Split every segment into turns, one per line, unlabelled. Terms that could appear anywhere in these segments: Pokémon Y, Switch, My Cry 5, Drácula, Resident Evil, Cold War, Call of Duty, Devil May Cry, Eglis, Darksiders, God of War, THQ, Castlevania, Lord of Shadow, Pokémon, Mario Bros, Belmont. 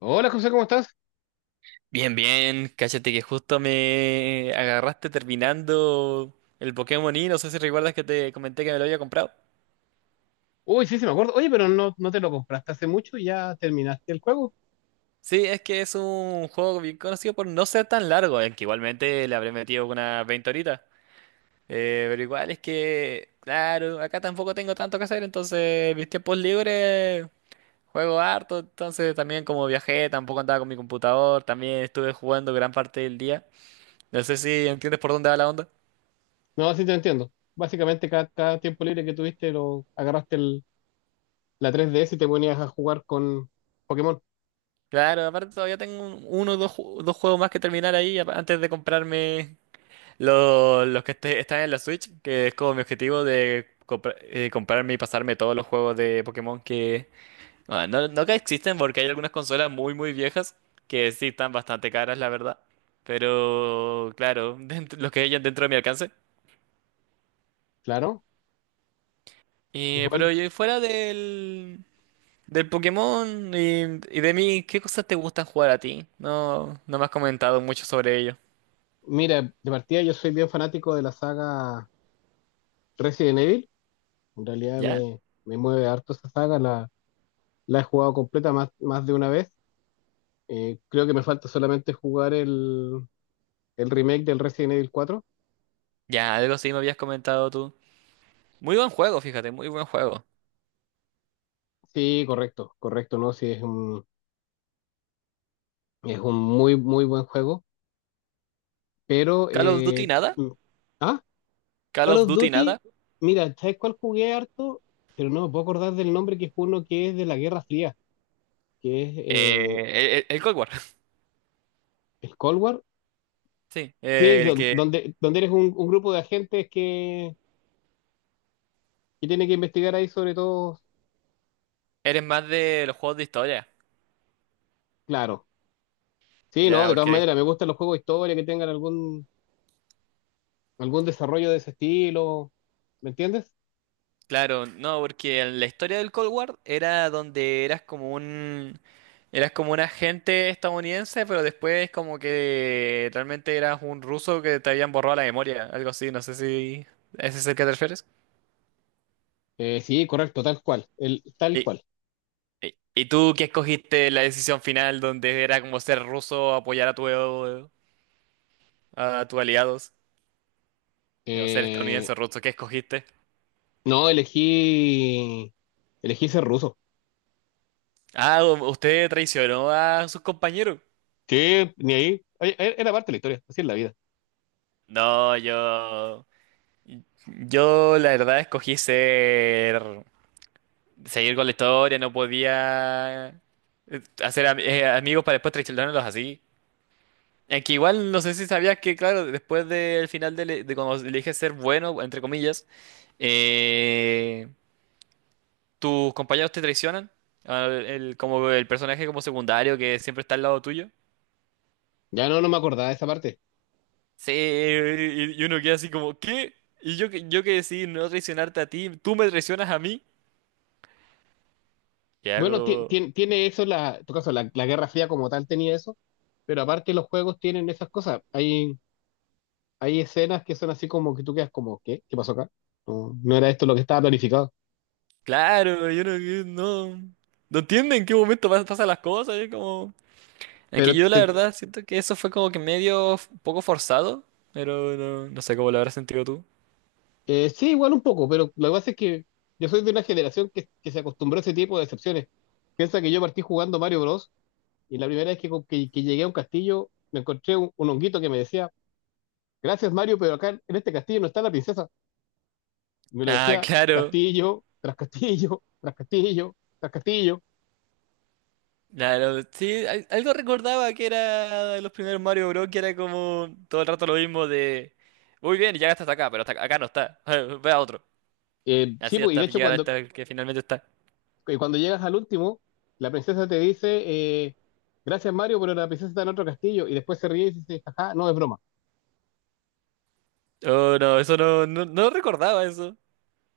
Hola José, ¿cómo estás?
Bien, bien, cállate que justo me agarraste terminando el Pokémon Y, no sé si recuerdas que te comenté que me lo había comprado.
Uy, sí, sí me acuerdo. Oye, pero no, no te lo compraste hace mucho y ya terminaste el juego.
Sí, es que es un juego bien conocido por no ser tan largo, aunque igualmente le habré metido unas 20 horitas. Pero igual es que, claro, acá tampoco tengo tanto que hacer, entonces mis tiempos libres juego harto, entonces también como viajé, tampoco andaba con mi computador, también estuve jugando gran parte del día. No sé si entiendes por dónde va la onda.
No, sí te entiendo. Básicamente cada tiempo libre que tuviste lo agarraste la 3DS y te ponías a jugar con Pokémon.
Claro, aparte todavía tengo uno o dos, dos juegos más que terminar ahí antes de comprarme los que están en la Switch, que es como mi objetivo de comprarme y pasarme todos los juegos de Pokémon que... ah, no, que existen porque hay algunas consolas muy muy viejas que sí están bastante caras, la verdad. Pero claro, dentro, los que hayan dentro de mi alcance.
Claro. Igual,
Pero y fuera del Pokémon y de mí, ¿qué cosas te gustan jugar a ti? No, no me has comentado mucho sobre ello.
mira, de partida yo soy bien fanático de la saga Resident Evil. En realidad
¿Ya?
me mueve harto esa saga. La he jugado completa más de una vez. Creo que me falta solamente jugar el remake del Resident Evil 4.
Ya, algo así me habías comentado tú. Muy buen juego, fíjate, muy buen juego.
Sí, correcto, correcto, ¿no? Sí, es un muy, muy buen juego, pero...
Call of Duty nada,
ah,
Call
Call
of
of
Duty nada.
Duty, mira, ¿sabes cuál jugué harto? Pero no me puedo acordar del nombre que es uno que es de la Guerra Fría, que es
Eh, el, el- el Cold War,
el Cold War.
sí.
Sí, es
El que
donde, donde eres un grupo de agentes que tiene que investigar ahí sobre todo,
eres más de los juegos de historia.
claro. Sí, no,
Ya,
de todas
porque,
maneras, me gustan los juegos de historia que tengan algún desarrollo de ese estilo, ¿me entiendes?
claro, no, porque en la historia del Cold War era donde eras como un... Eras como un agente estadounidense, pero después como que realmente eras un ruso que te habían borrado la memoria, algo así, no sé si ese es el que te refieres.
Sí, correcto, tal cual, el, tal cual.
¿Y tú qué escogiste en la decisión final donde era como ser ruso, apoyar a tu, a tus aliados? ¿O ser
Eh,
estadounidense o ruso, qué escogiste?
No, elegí ser ruso.
Ah, usted traicionó a sus compañeros.
Que ni ahí, ay, era parte de la historia, así es la vida.
No, yo... Yo la verdad escogí ser... Seguir con la historia, no podía hacer amigos para después traicionarlos así. Es que igual no sé si sabías que, claro, después del final de cuando elige ser bueno, entre comillas, eh, ¿tus compañeros te traicionan? Ah, el, como el personaje como secundario que siempre está al lado tuyo.
Ya no, no me acordaba de esa parte.
Sí, y uno queda así como, ¿qué? Y yo, yo que decidí no traicionarte a ti, tú me traicionas a mí. Y
Bueno,
algo,
tiene eso, la, en tu caso, la Guerra Fría como tal tenía eso, pero aparte los juegos tienen esas cosas. Hay escenas que son así como que tú quedas como, ¿qué? ¿Qué pasó acá? No, no era esto lo que estaba planificado.
claro, yo no, que- no, no entiendo en qué momento pasan las cosas. Es como, en que
Pero
yo la
te,
verdad siento que eso fue como que medio un poco forzado, pero no, no sé cómo lo habrás sentido tú.
sí, igual un poco, pero lo que pasa es que yo soy de una generación que se acostumbró a ese tipo de excepciones. Piensa que yo partí jugando Mario Bros. Y la primera vez que llegué a un castillo, me encontré un honguito que me decía, gracias Mario, pero acá en este castillo no está la princesa. Me lo
Ah,
decía
claro.
castillo, tras castillo, tras castillo, tras castillo.
Claro, sí, algo recordaba que era de los primeros Mario Bros. Que era como todo el rato lo mismo de, muy bien, ya hasta acá, pero hasta acá no está, ve a otro.
Sí,
Así
pues, y de
hasta
hecho
llegar hasta el que finalmente está.
cuando llegas al último, la princesa te dice, gracias Mario, pero la princesa está en otro castillo. Y después se ríe y dice, ajá, no es broma.
Oh, no, eso no, no, no recordaba eso.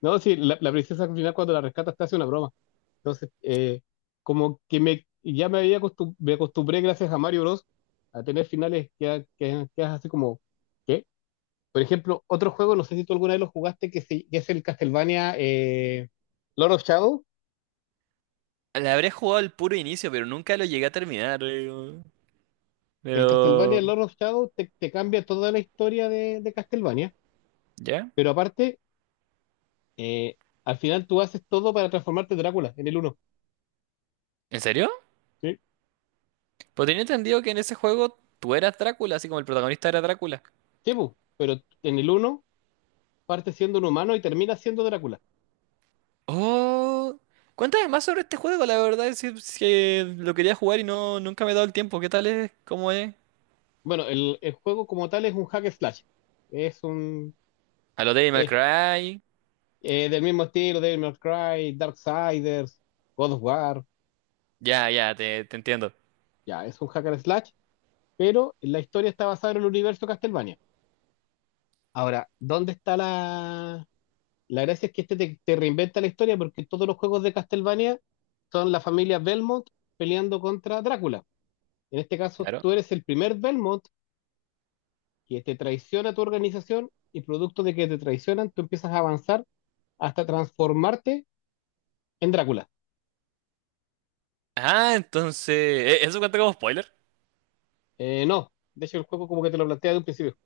No, sí, la princesa al final cuando la rescata te hace una broma. Entonces, como que ya me había me acostumbré, gracias a Mario Bros, a tener finales que es así como, ¿qué? Por ejemplo, otro juego, no sé si tú alguna vez lo jugaste, que es el Castlevania Lord of Shadow.
Le habré jugado al puro inicio, pero nunca lo llegué a terminar, digo.
El Castlevania
Pero,
Lord of Shadow te cambia toda la historia de Castlevania,
¿ya?
pero aparte, eh, al final tú haces todo para transformarte en Drácula, en el uno.
¿En serio?
Sí,
Pues tenía entendido que en ese juego tú eras Drácula, así como el protagonista era Drácula.
sí, bu, pero en el uno parte siendo un humano y termina siendo Drácula.
Oh, cuéntame más sobre este juego, la verdad es que lo quería jugar y nunca me he dado el tiempo. ¿Qué tal es? ¿Cómo es?
Bueno, el juego como tal es un hack and slash. Es un.
A lo Devil May
Es,
Cry.
del mismo estilo, Devil May Cry, Darksiders, God of War.
Ya, ya, te entiendo.
Ya, es un hack and slash, pero la historia está basada en el universo Castlevania. Ahora, ¿dónde está la? La gracia es que este te reinventa la historia porque todos los juegos de Castlevania son la familia Belmont peleando contra Drácula. En este caso,
Claro.
tú eres el primer Belmont que te traiciona tu organización y producto de que te traicionan, tú empiezas a avanzar hasta transformarte en Drácula.
Ah, entonces, ¿eso cuenta como spoiler?
No, de hecho el juego como que te lo plantea de un principio.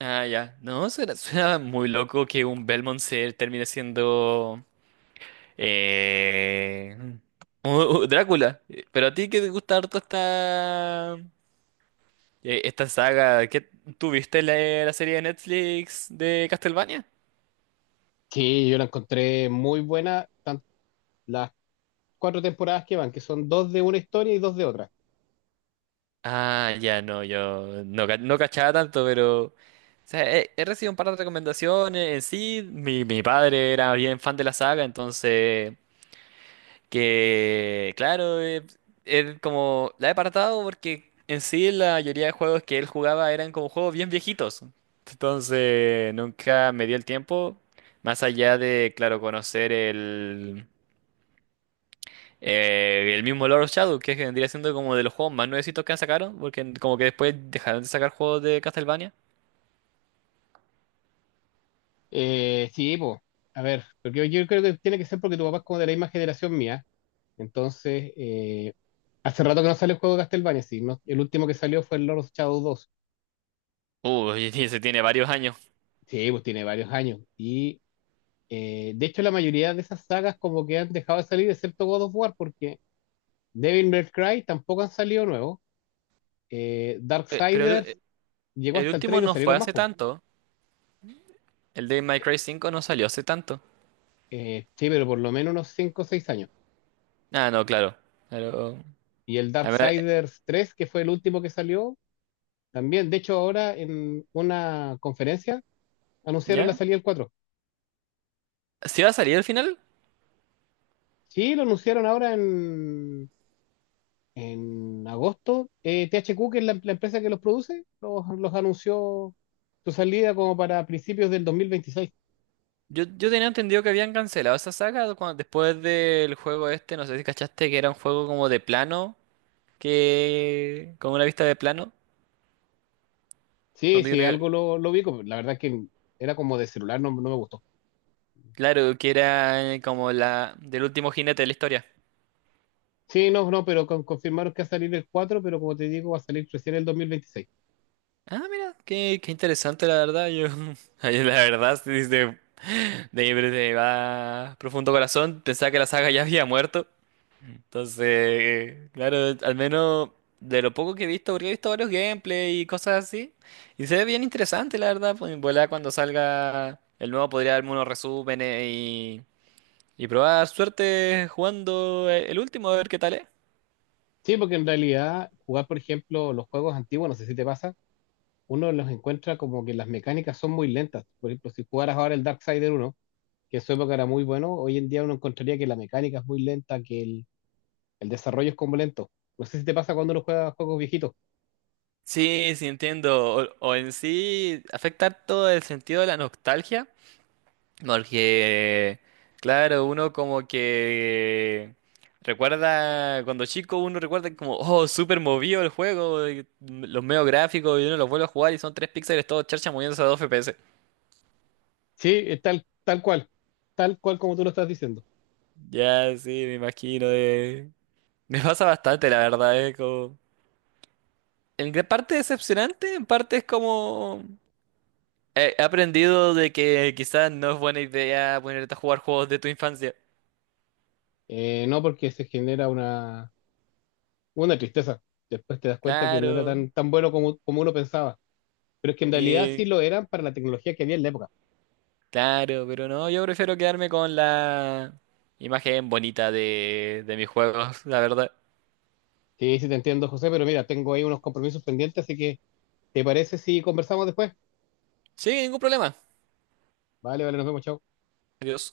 Ah, ya. No, suena, suena muy loco que un Belmont se termine siendo eh, u- Drácula. Pero a ti que te gusta harto esta esta saga, ¿qué tuviste la, la serie de Netflix de Castlevania?
Sí, yo la encontré muy buena, tan- las cuatro temporadas que van, que son dos de una historia y dos de otra.
Ah, ya no, yo no, ca- no cachaba tanto, pero o sea, he recibido un par de recomendaciones. En sí, mi padre era bien fan de la saga, entonces que claro, él como la he apartado porque en sí la mayoría de juegos que él jugaba eran como juegos bien viejitos. Entonces nunca me dio el tiempo, más allá de, claro, conocer el mismo Lord of Shadow, que es que vendría siendo como de los juegos más nuevecitos que sacaron, porque como que después dejaron de sacar juegos de Castlevania.
Sí, pues, a ver, porque yo creo que tiene que ser porque tu papá es como de la misma generación mía. Entonces, hace rato que no sale el juego de Castlevania, sí, no- el último que salió fue el Lord of Shadow 2.
Uh, se tiene varios años.
Sí, pues tiene varios años. Y de hecho la mayoría de esas sagas como que han dejado de salir, excepto God of War, porque Devil May Cry tampoco han salido nuevos.
Eh, pero el,
Darksiders
eh,
llegó
el
hasta el 3
último
y no
no fue
salieron más,
hace
po.
tanto. El de My
Eh,
Cry 5 no salió hace tanto.
sí, pero por lo menos unos 5 o 6 años.
Ah, no, claro. Pero,
Y el
a ver,
Darksiders 3, que fue el último que salió, también. De hecho, ahora en una conferencia anunciaron la
¿ya?
salida del 4.
¿Si va a salir al final?
Sí, lo anunciaron ahora en agosto. THQ, que es la empresa que los produce, los anunció su salida como para principios del 2026.
Yo tenía entendido que habían cancelado esa saga después del juego este, no sé si cachaste que era un juego como de plano, que con una vista de plano,
Sí,
donde
sí,
uno,
algo lo vi. La verdad que era como de celular, no, no me gustó.
claro, que era como la del último jinete de la historia.
Sí, no, no, pero confirmaron que va a salir el 4, pero como te digo, va a salir recién el 2026.
Ah, mira, qué, qué interesante la verdad. Yo, ay, la verdad, sí, de mi más profundo corazón, pensaba que la saga ya había muerto. Entonces, claro, al menos de lo poco que he visto, porque he visto varios gameplay y cosas así. Y se ve bien interesante, la verdad. Pues en volá cuando salga el nuevo podría darme unos resúmenes y probar suerte jugando el último, a ver qué tal es.
Sí, porque en realidad jugar, por ejemplo, los juegos antiguos, no sé si te pasa, uno los encuentra como que las mecánicas son muy lentas. Por ejemplo, si jugaras ahora el Darksider 1, que en su época era muy bueno, hoy en día uno encontraría que la mecánica es muy lenta, que el desarrollo es como lento. No sé si te pasa cuando uno juega juegos viejitos.
Sí, sí entiendo. O en sí afecta todo el sentido de la nostalgia, porque, claro, uno como que recuerda, cuando chico uno recuerda como, oh, súper movido el juego, y los medios gráficos, y uno los vuelve a jugar y son tres píxeles todo charcha moviéndose a dos FPS.
Sí, es tal, tal cual como tú lo estás diciendo.
Ya, sí, me imagino. Me pasa bastante, la verdad, es como... En gran parte decepcionante, en parte es como... He aprendido de que quizás no es buena idea ponerte a jugar juegos de tu infancia.
No porque se genera una tristeza. Después te das cuenta que no era
Claro,
tan bueno como uno pensaba. Pero es que en realidad
y
sí lo eran para la tecnología que había en la época.
claro, pero no, yo prefiero quedarme con la imagen bonita de mis juegos, la verdad.
Sí, sí te entiendo, José, pero mira, tengo ahí unos compromisos pendientes, así que ¿te parece si conversamos después?
Sí, ningún problema.
Vale, vale, nos vemos, chao.
Adiós.